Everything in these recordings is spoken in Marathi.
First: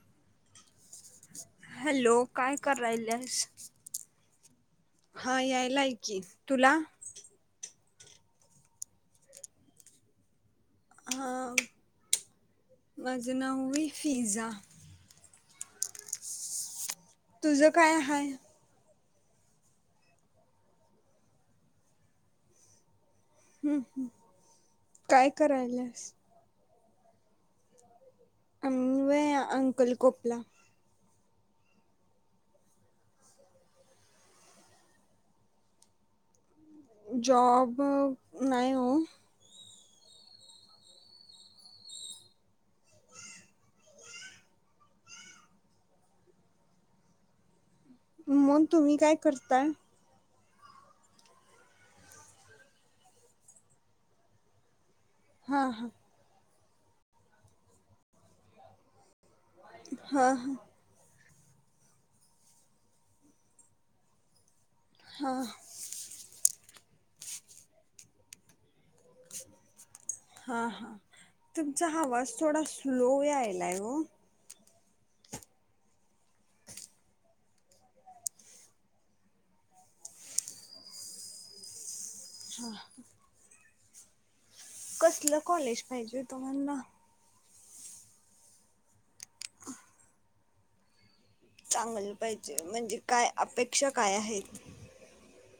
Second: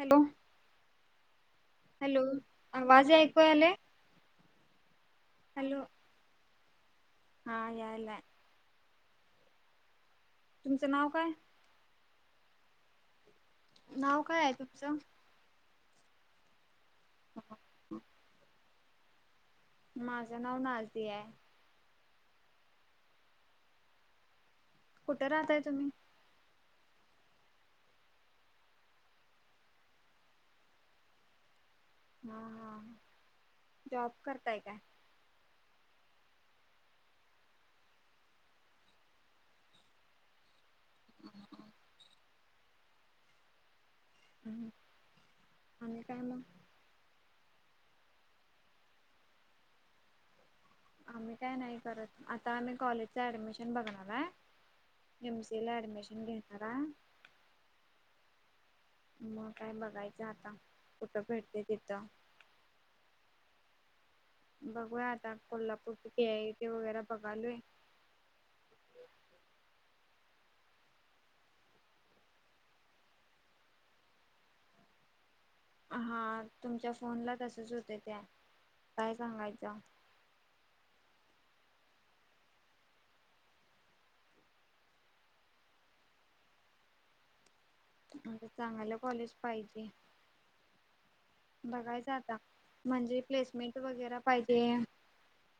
हॅलो हॅलो काय आवाज करायल्यास ऐकू आलाय? हा यायला ऐ कि तुला? काय तुमचं नाव काय? माज नऊही नाव काय फिझा आहे तुमचं तुझ काय हाय? माझं नाव नाझियाय हम्म हम् कुठे काय राहताय तुम्ही करायलास - आम् व्हय अंकल कोपला हा हा जॉब करताय काय? जॉब नाही हो. हम्म. हम आणि काय म मग तुम्ही काय करताय? आम्ही काय नाही करत, आता आम्ही कॉलेजच ऍडमिशन बघणार आहे. हां एमसीला हां ऍडमिशन घेणारा य. मग काय बघायचं हां आता हां कुठं भेटते तिथं. बघू आता हां कोल्हापूर कुठे आहे. ते वगैरे पका बघालोय हा हा तुमचा आवाज थोडा स्लो आयलाय ग? हा तुमच्या फोनला तसच होत त्या काय सांगायचं. [inaudible] हा कसलं कॉलेज पाहिजे तुम्हाला? आ चांगलं कॉलेज पाहिजे. बघायचं चांगलं आता पाहिजे म्हणजे काय प्लेसमेंट अपेक्षा काय वगैरे आहेत पाहिजे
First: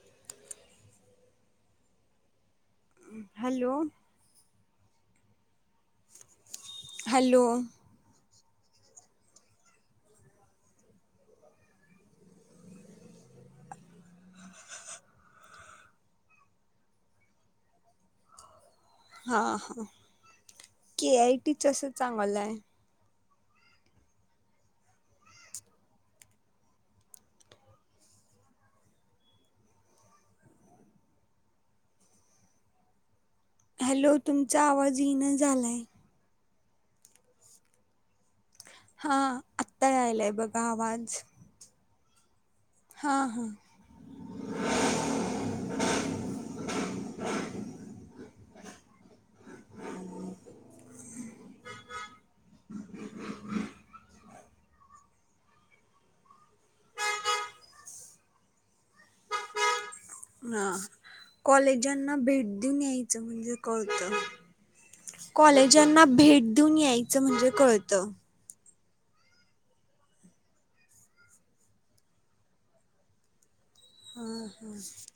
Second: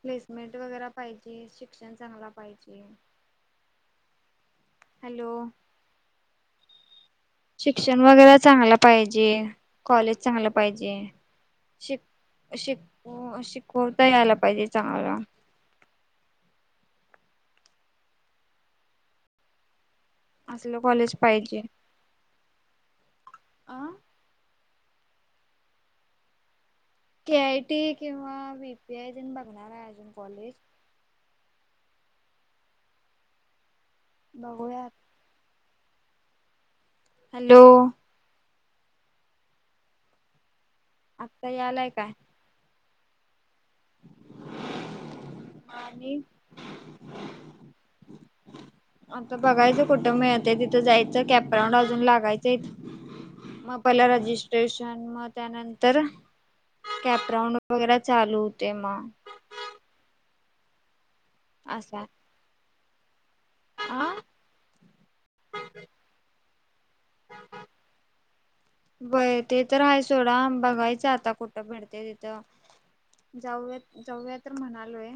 प्लेसमेंट वगैरे पाहिजे शिक्षण चांगला पाहिजे. हॅलो हॅलो हॅलो शिक्षण वगैरे चांगला पाहिजे कॉलेज चांगलं पाहिजे. शिक, शिक शिकवता यायला पाहिजे चांगला. हा हा असलं कॉलेज के आयटीचस चांगलं आहे. आ के आय टी किंवा बीपीआय दे बघणार आहे अजून कॉलेज हॅलो तुमचा बघूया आवाज येन झालाय हॅलो हा आत्ता आलाय बघ - आत्ता यालाय, काय? हा हा आणि आता बघायचं कुठं मिळतय तिथं जायचं, कॅपराऊंड अजून लागायचं इथ मग पहिला रजिस्ट्रेशन मग त्यानंतर कॅपराउंड वगैरे चालू होते मग. हा असा कॉलेजांना भेट देऊन यायचं म्हणजे हा कळतं कॉलेजांना भेट देऊन यायचं म्हणजे कळतं. बय ते तर हाय सोडा बघायच आता कुठं भेडते तिथं जाऊयात. हा जाऊया तर ह म्हणालोय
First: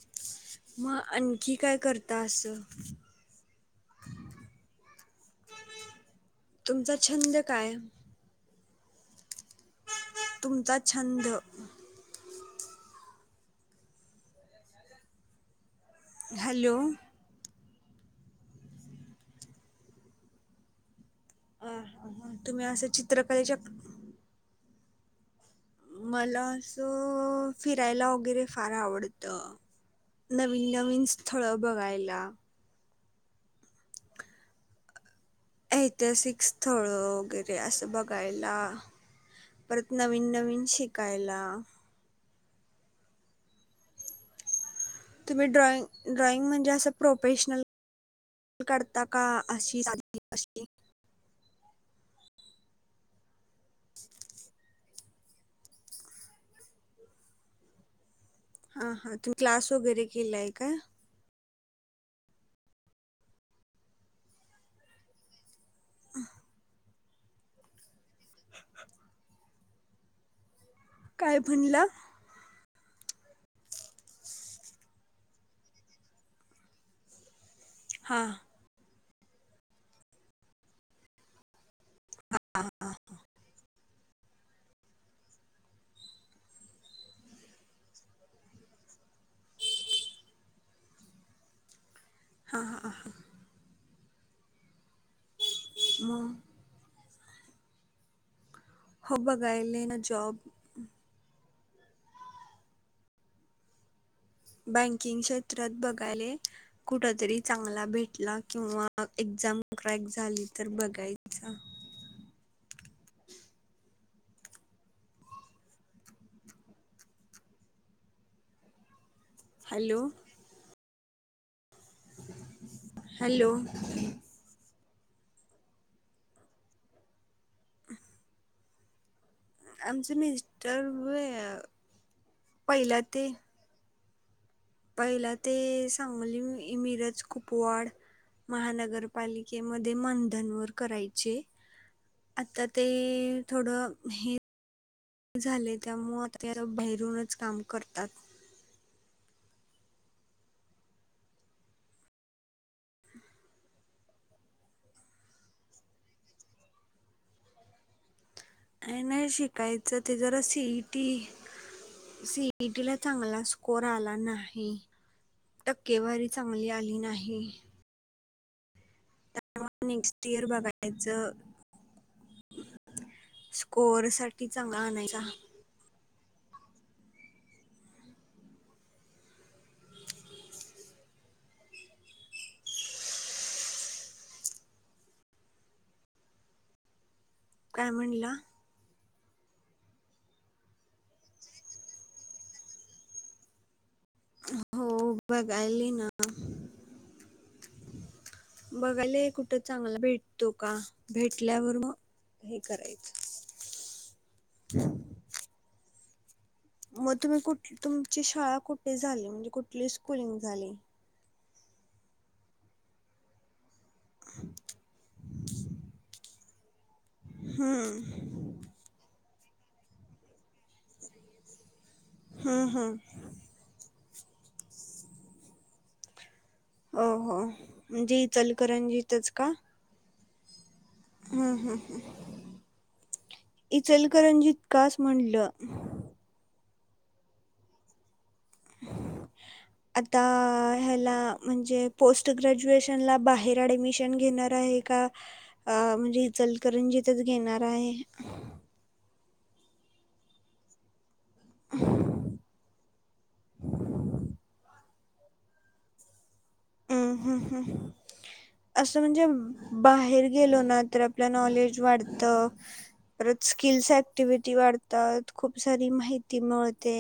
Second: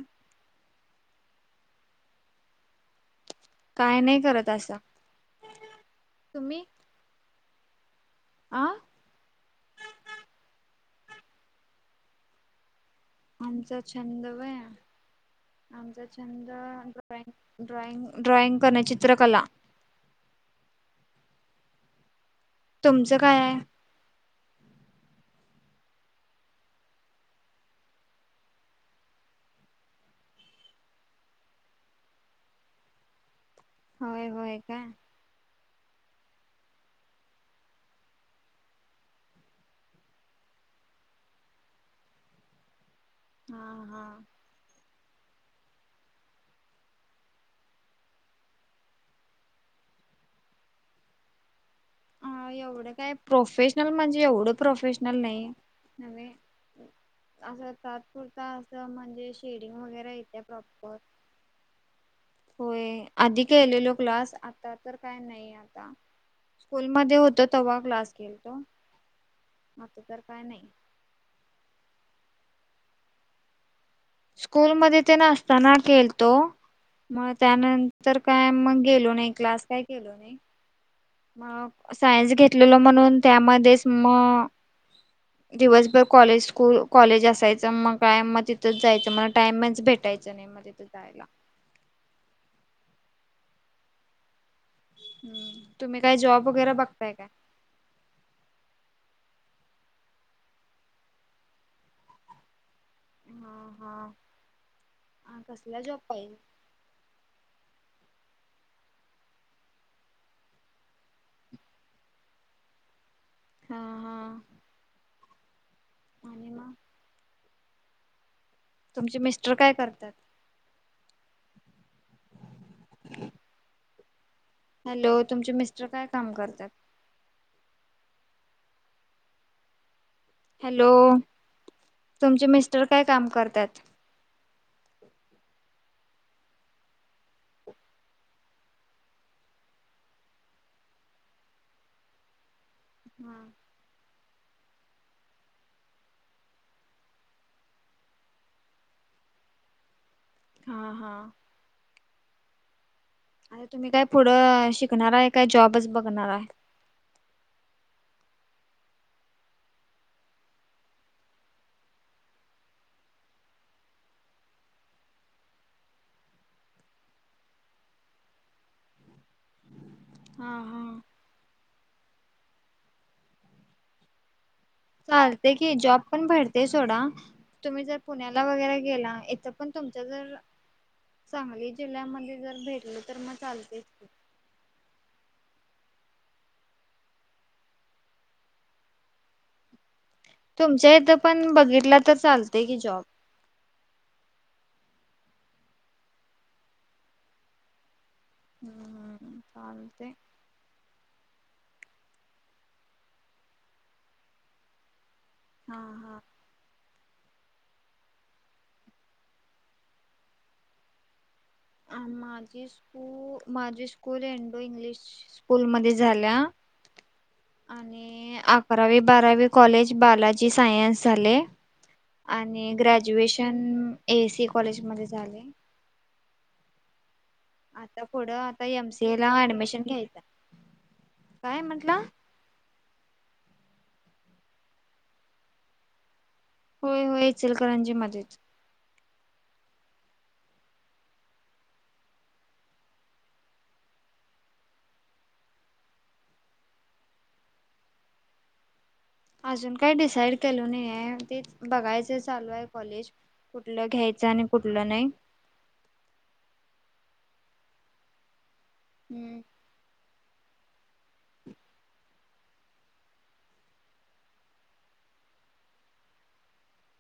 मग आणखी काय करता अस? काय नाही करत असा तुम्ही? कायम आं तुमचा छंद आमचा छंद व्हय आमचा छंद हॅलो ड्रॉईंग ड्रॉइंग ड्रॉइंग करणे चित्रकला अ तुम्ही असं तुमचं काय आहे चित्रकलेच्या. मला असं फिरायला वगैरे फार आवडत. नवीन-नवीन स्थळ बघायला. होय होय का. ऐतिहासिक स्थळ वगैरे असं बघायला. परत नवीन नवीन शिकायला. हा हा. तुम्ही ड्रॉइंग ड्रॉइंग म्हणजे असं प्रोफेशनल. करता का अशीशी. हा एवढं काय प्रोफेशनल म्हणजे एवढं प्रोफेशनल नाही. असं तात्पुरता असं हां हां म्हणजे तुम्ही क्लास शेडिंग वगैरे केला येते आहे का प्रॉपर. होय आधी केलेलो क्लास आता तर काय नाही आता. स्कूल मध्ये होतो तेव्हा क्लास केेलतो आता तर काय नाही. काय म्हणला. स्कूल मध्ये ते नसताना केलतो मग. त्यानंतर हां काय मग गेलो नाही क्लास काय केलो नाही मग. सायन्स घेतलेल म्हणून त्यामध्येच मग. दिवसभर कॉलेज स्कूल कॉलेज असायचं मग काय मग तिथंच जायचं मला टाइमच भेट. भेटायच नाही मध्ये तू जायला. हा हाा हा. हम् तुम्ही काय मग जॉब वगैरे बघताय काय. हो बघायले ना जॉब. [inaudible] बँकिंग हा क्षेत्रात कसला जॉब बघायला पाहिजे कुठतरी चांगला भेट. किंवा एक्झाम क्रॅक झाली तर बघायचा. हा हा. [inaudible] तुमचे मिस्टर काय हॅलो करतात. हॅलो. हॅलो तुमचे मिस्टर काय काम करतात. आमची. हॅलो तुमचे मिस्टर पहिला काय काम ते करतात. पहिला ते सांगली इ मिरज कुपवाड. महानगरपालिकेमध्ये मंधनवर करायचे आता. ते हा थोडं हे. झाले त्यामुळ आता भहेरूनच काम करतात. हा हा. तुम्ही काय पुढं शिकणार आहे काय जॉबच बघणार आहे. [inaudible] नाही शिकायचं ते जरा सीईटी. सीईटी ला चांगला स्कोर आला नाही. टक्केवारी चांगली आली नाही. नेक्स्ट इयर हा हा बघायच स्कोर साठी. चांगला आणायचा चालते की जॉब पण भरतेय सोडा. तुम्ही जर पुण्याला वगैरे गेला इथ पण तुमच जर. सांगली जिल्ह्यामध्ये जर भेटल तर मग चालतेच. काय म्हणला. तुमच्या इथं पण बघितला तर चालतय कि जॉब. हो बघ आयली ना. बघायला हम्म कुठं चांगला चालतय भेटतो का भेट. आपल्यावर म हे करायचं. हा हा. मग तुम्ही कुठ तुमची शाळा कुठे झाली म्हणजे कुठली स्कुलिंग झाली. माझी स्कू माझी स्कूल एंडो इंग्लिश स्कूल मध्ये झाल्या. हम्म आणि अकरावी बारावी कॉलेज बालाजी सायन्स झाले. हम्म आणि हम्म ग्रॅज्युएशन ऐ एसी कॉलेज मध्ये झाले. हो हो आता म्हणजे पुढं आता एम सी ए इचलकरंजीतच ला का. ऍडमिशन घ्यायचा हम्म काय हम्म म्हटला? हम्. इचलकरंजीत कास म्हणलं. होय होय इचलकरांजी मध्येच. आता ह्याला म्हणजे पोस्ट ग्रॅज्युएशन ला बाहेर ऍडमिशन घेणार. का म्हणजे इचलकरंजीतच घेणार आहे. अजून काही डिसाईड केलो नाही आहे ते बघायच चालू आहे कॉलेज. कुठलं घ्यायचं आणि कुठलं नाही. हम्म ह असं म्हणजे बाहेर. गेलो ना तर आपलं नॉलेज वाढत. परत स्किल्स ऍक्टिव्हटी वाढतात खूप सारी माहिती मिळते.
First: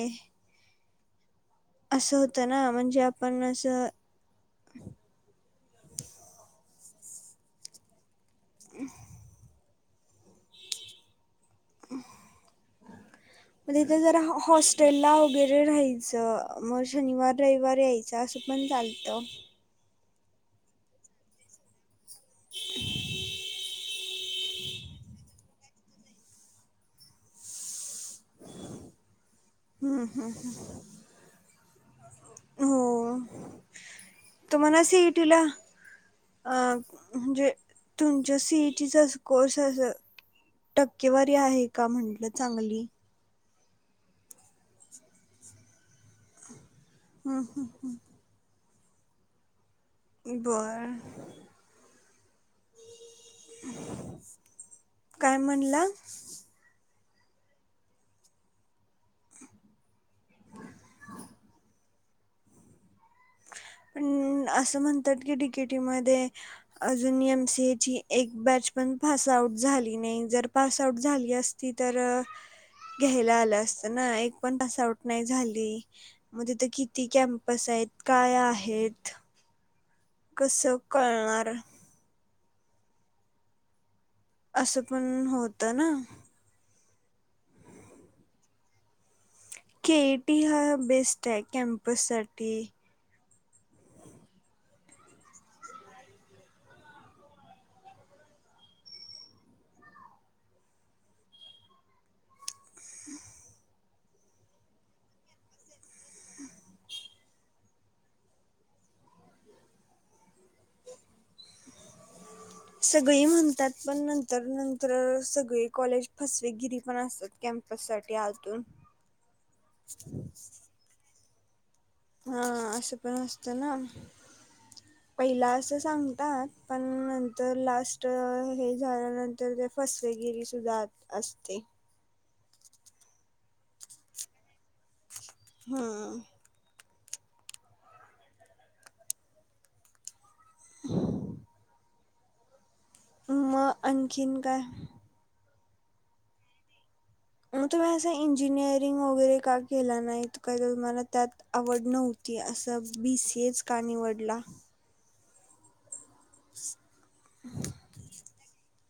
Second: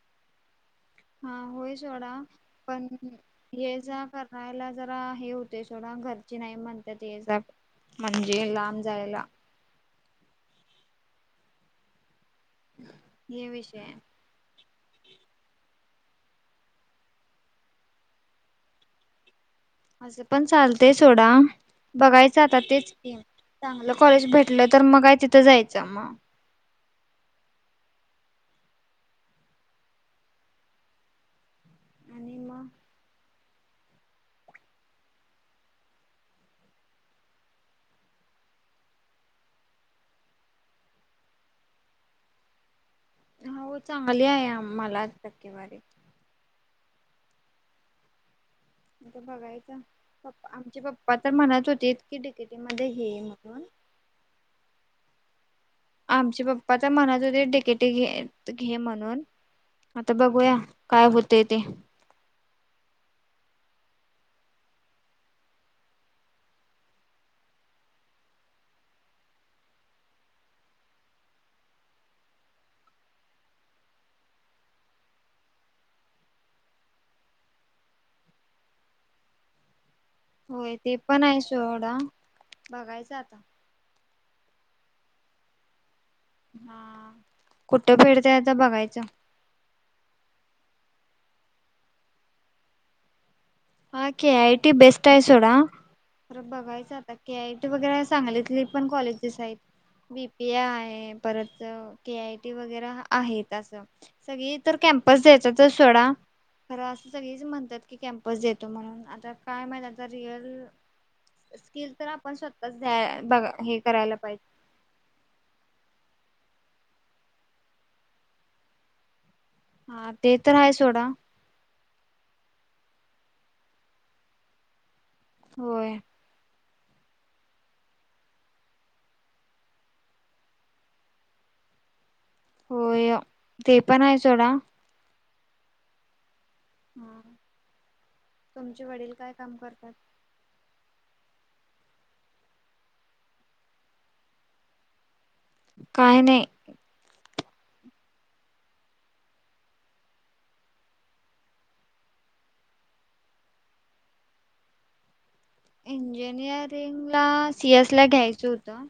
हा होय सोडा असं होतं ना पण म्हणजे आपण ये असं ज करायला जरा हे होते सोडा घर. नाही म्हणत ते म्हणजे लांब जायला. [unintelligible] [inaudible] आहे म्हणजेथे जरा हॉस्. टेला वगैरे राहायचं मग शनिवार रविवार यायचं असं पण चालतं. असं पण चालतेय सोडा बघायच आता तेच ये. चांगलं कॉलेज भेटलं तर मग काय तिथं जायचं मग. हम्म हम्म ह. आणि मग तुमला सीइटीला. अ म्हणजे तुमच्या सीईटीचा कोर्स अस. टक्केवारी आहे का म्हटलं चांगली. हा हो चांगली आहे आम्हाला. हम्म हम्म हम्म. बर आता म्हणत होतीय कि. म्हण काय म्हणला? आमच्या बाप्पा. मनात हो ते डिकेटी मध्ये घे म्हणून. आता बघूया काय होतय ते. हू. म्हणतात कीे डि के टी मध्ये अजून एमसीएची एक बैच पण. झाली नाही जर पास आऊट झाली असती तर. घ्यायला आलं असत ना एक पण तस आउट नाही झाली मगथ किती कॅम्पस आहेत. काय आहेत. होय कसं ते पण आहे कळणार सोडा सडा बघायच आता. असं पण होतं ना. हा कुठं फिडतय आता बघायचं. केईटी हा बेस्ट आहे कॅम्पस साठी. हा के ऐ टी बेस्ट आहे सोडा. तर बघायचं आता के आय टी वगैरे चांगलीतले पण कॉलेजेस आहेत. बी पी ए आहे परत के आय टी वगैरे आहेत अस सगळी तर काय. म्हणात ते सोडा [unintelligible] येतो म्हणून आता काय माहि रिअल स्किल तर. स्वतःच द्या सगळी बघा म्हणतात हे पण करायला पाहिजे नंतर-नंतर सगळी कॉलेज फस. गिरी पण असतात कॅम्पस साठी आतून हा ते तर आहे सोडा हा असं पण असत ना पहिला असं होय सांगतात पण नर लास्ट हे झाल्यानंतर ते फसवेगिरी सुद्धा असते होय ते पण आहे सोडा हम हा तुमचे वडील काय काम करतात मग आणखीन का काही नाही मग तुम्ही असं इंजिनिअरिंग वगैरे का केला नाही काही तुम्हाला त्यात आवड नव्हती ती असं बीस हेच का निवडला इंजिनियरिंग ला सीएस ला घ्यायचं होतं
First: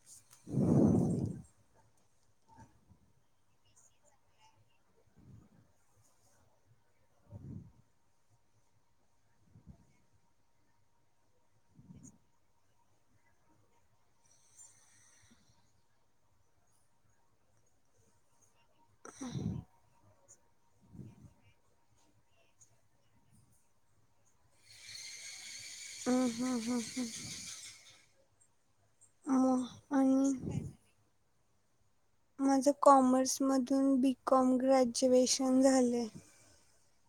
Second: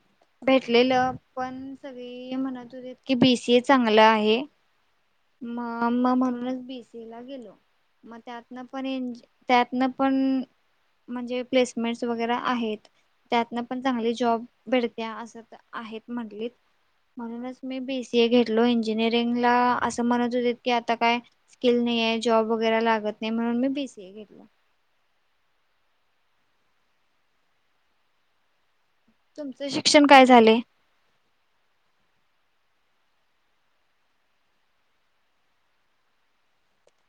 भेटलेलं पण सगळी म्हणत होते की बीसीए चांगलं आहे मा्मा म्हणूनच बीसी ला गेलो मग त्यातनं पण त्यातन पण म्हणजे प्लेसमेंट वगैरे आहेत त्यातन पण चांगली जॉब भळते अस आहेत म्हटली म्हणूनच मी बीसीए घेतलो इंजिनिअरिंग ला म्हणत होते की आता काय स्किल नाही आहे जॉब वगैरे लागत नाही म्हणून मी बीसीए घेतला ह हा ह ह तुमचं शिक्षण काय झाले? आणि माझं कॉमर्समधून बी कॉम ग्रॅज्युएशन झालं आहे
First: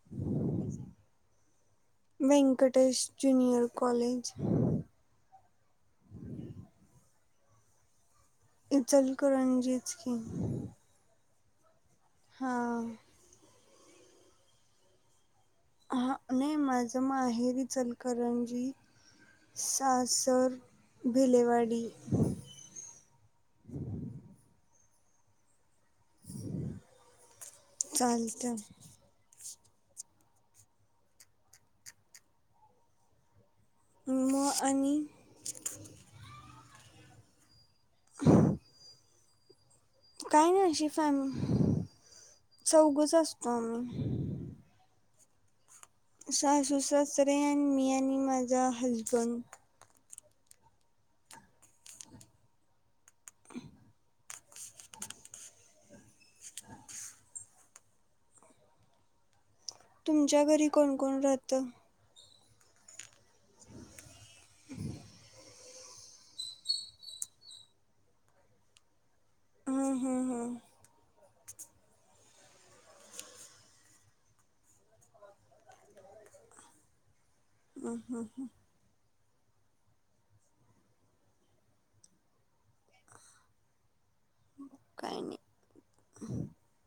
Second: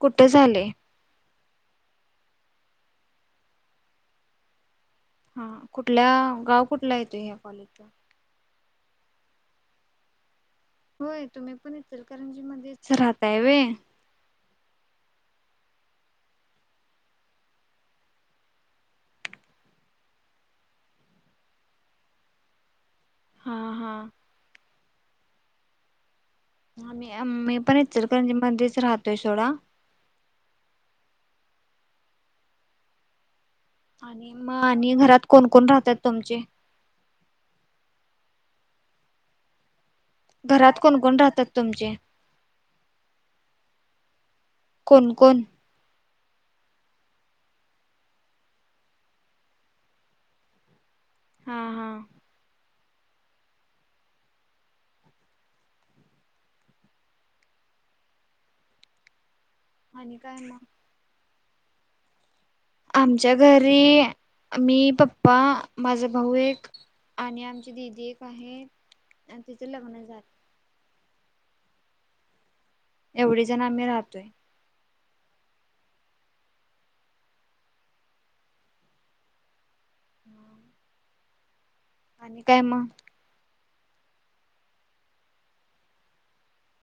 कुठे झाले व्यंकटेश जुनियर कॉलेज हा कुठल्या गाव कुठला येतो ह्या कॉलेजचा इ चल करणजीच की होय तुम्ही पण इल कारंजी मध्येच हां राहताय वे हा नाही माझ माहेरी चलकरणजी सासर भिलेवाडी हा हा मी मी पण इ कारणी चालतं मंदच राहतोय सोडा आणि मग आणि घरात कोण कोण राहतात तुमचे काय नाही घरात कोणकोण शिफाम राहतात तुमचे? चौघच असतो आम्ही कन सासू सासरे आणि मी आणि माझा हजबंड हा हा आणि काय तुमच्या मग? घरी कोण कोण राहत आमच्या घरी मी पप्पा माझा भाऊ एक आणि आमची दिीदी एक आहे आणि तिथ हां लग्न हां जात हां एवढे जण आम्ही राहतोय ह हा ह हम्म आणि काय म काहीनी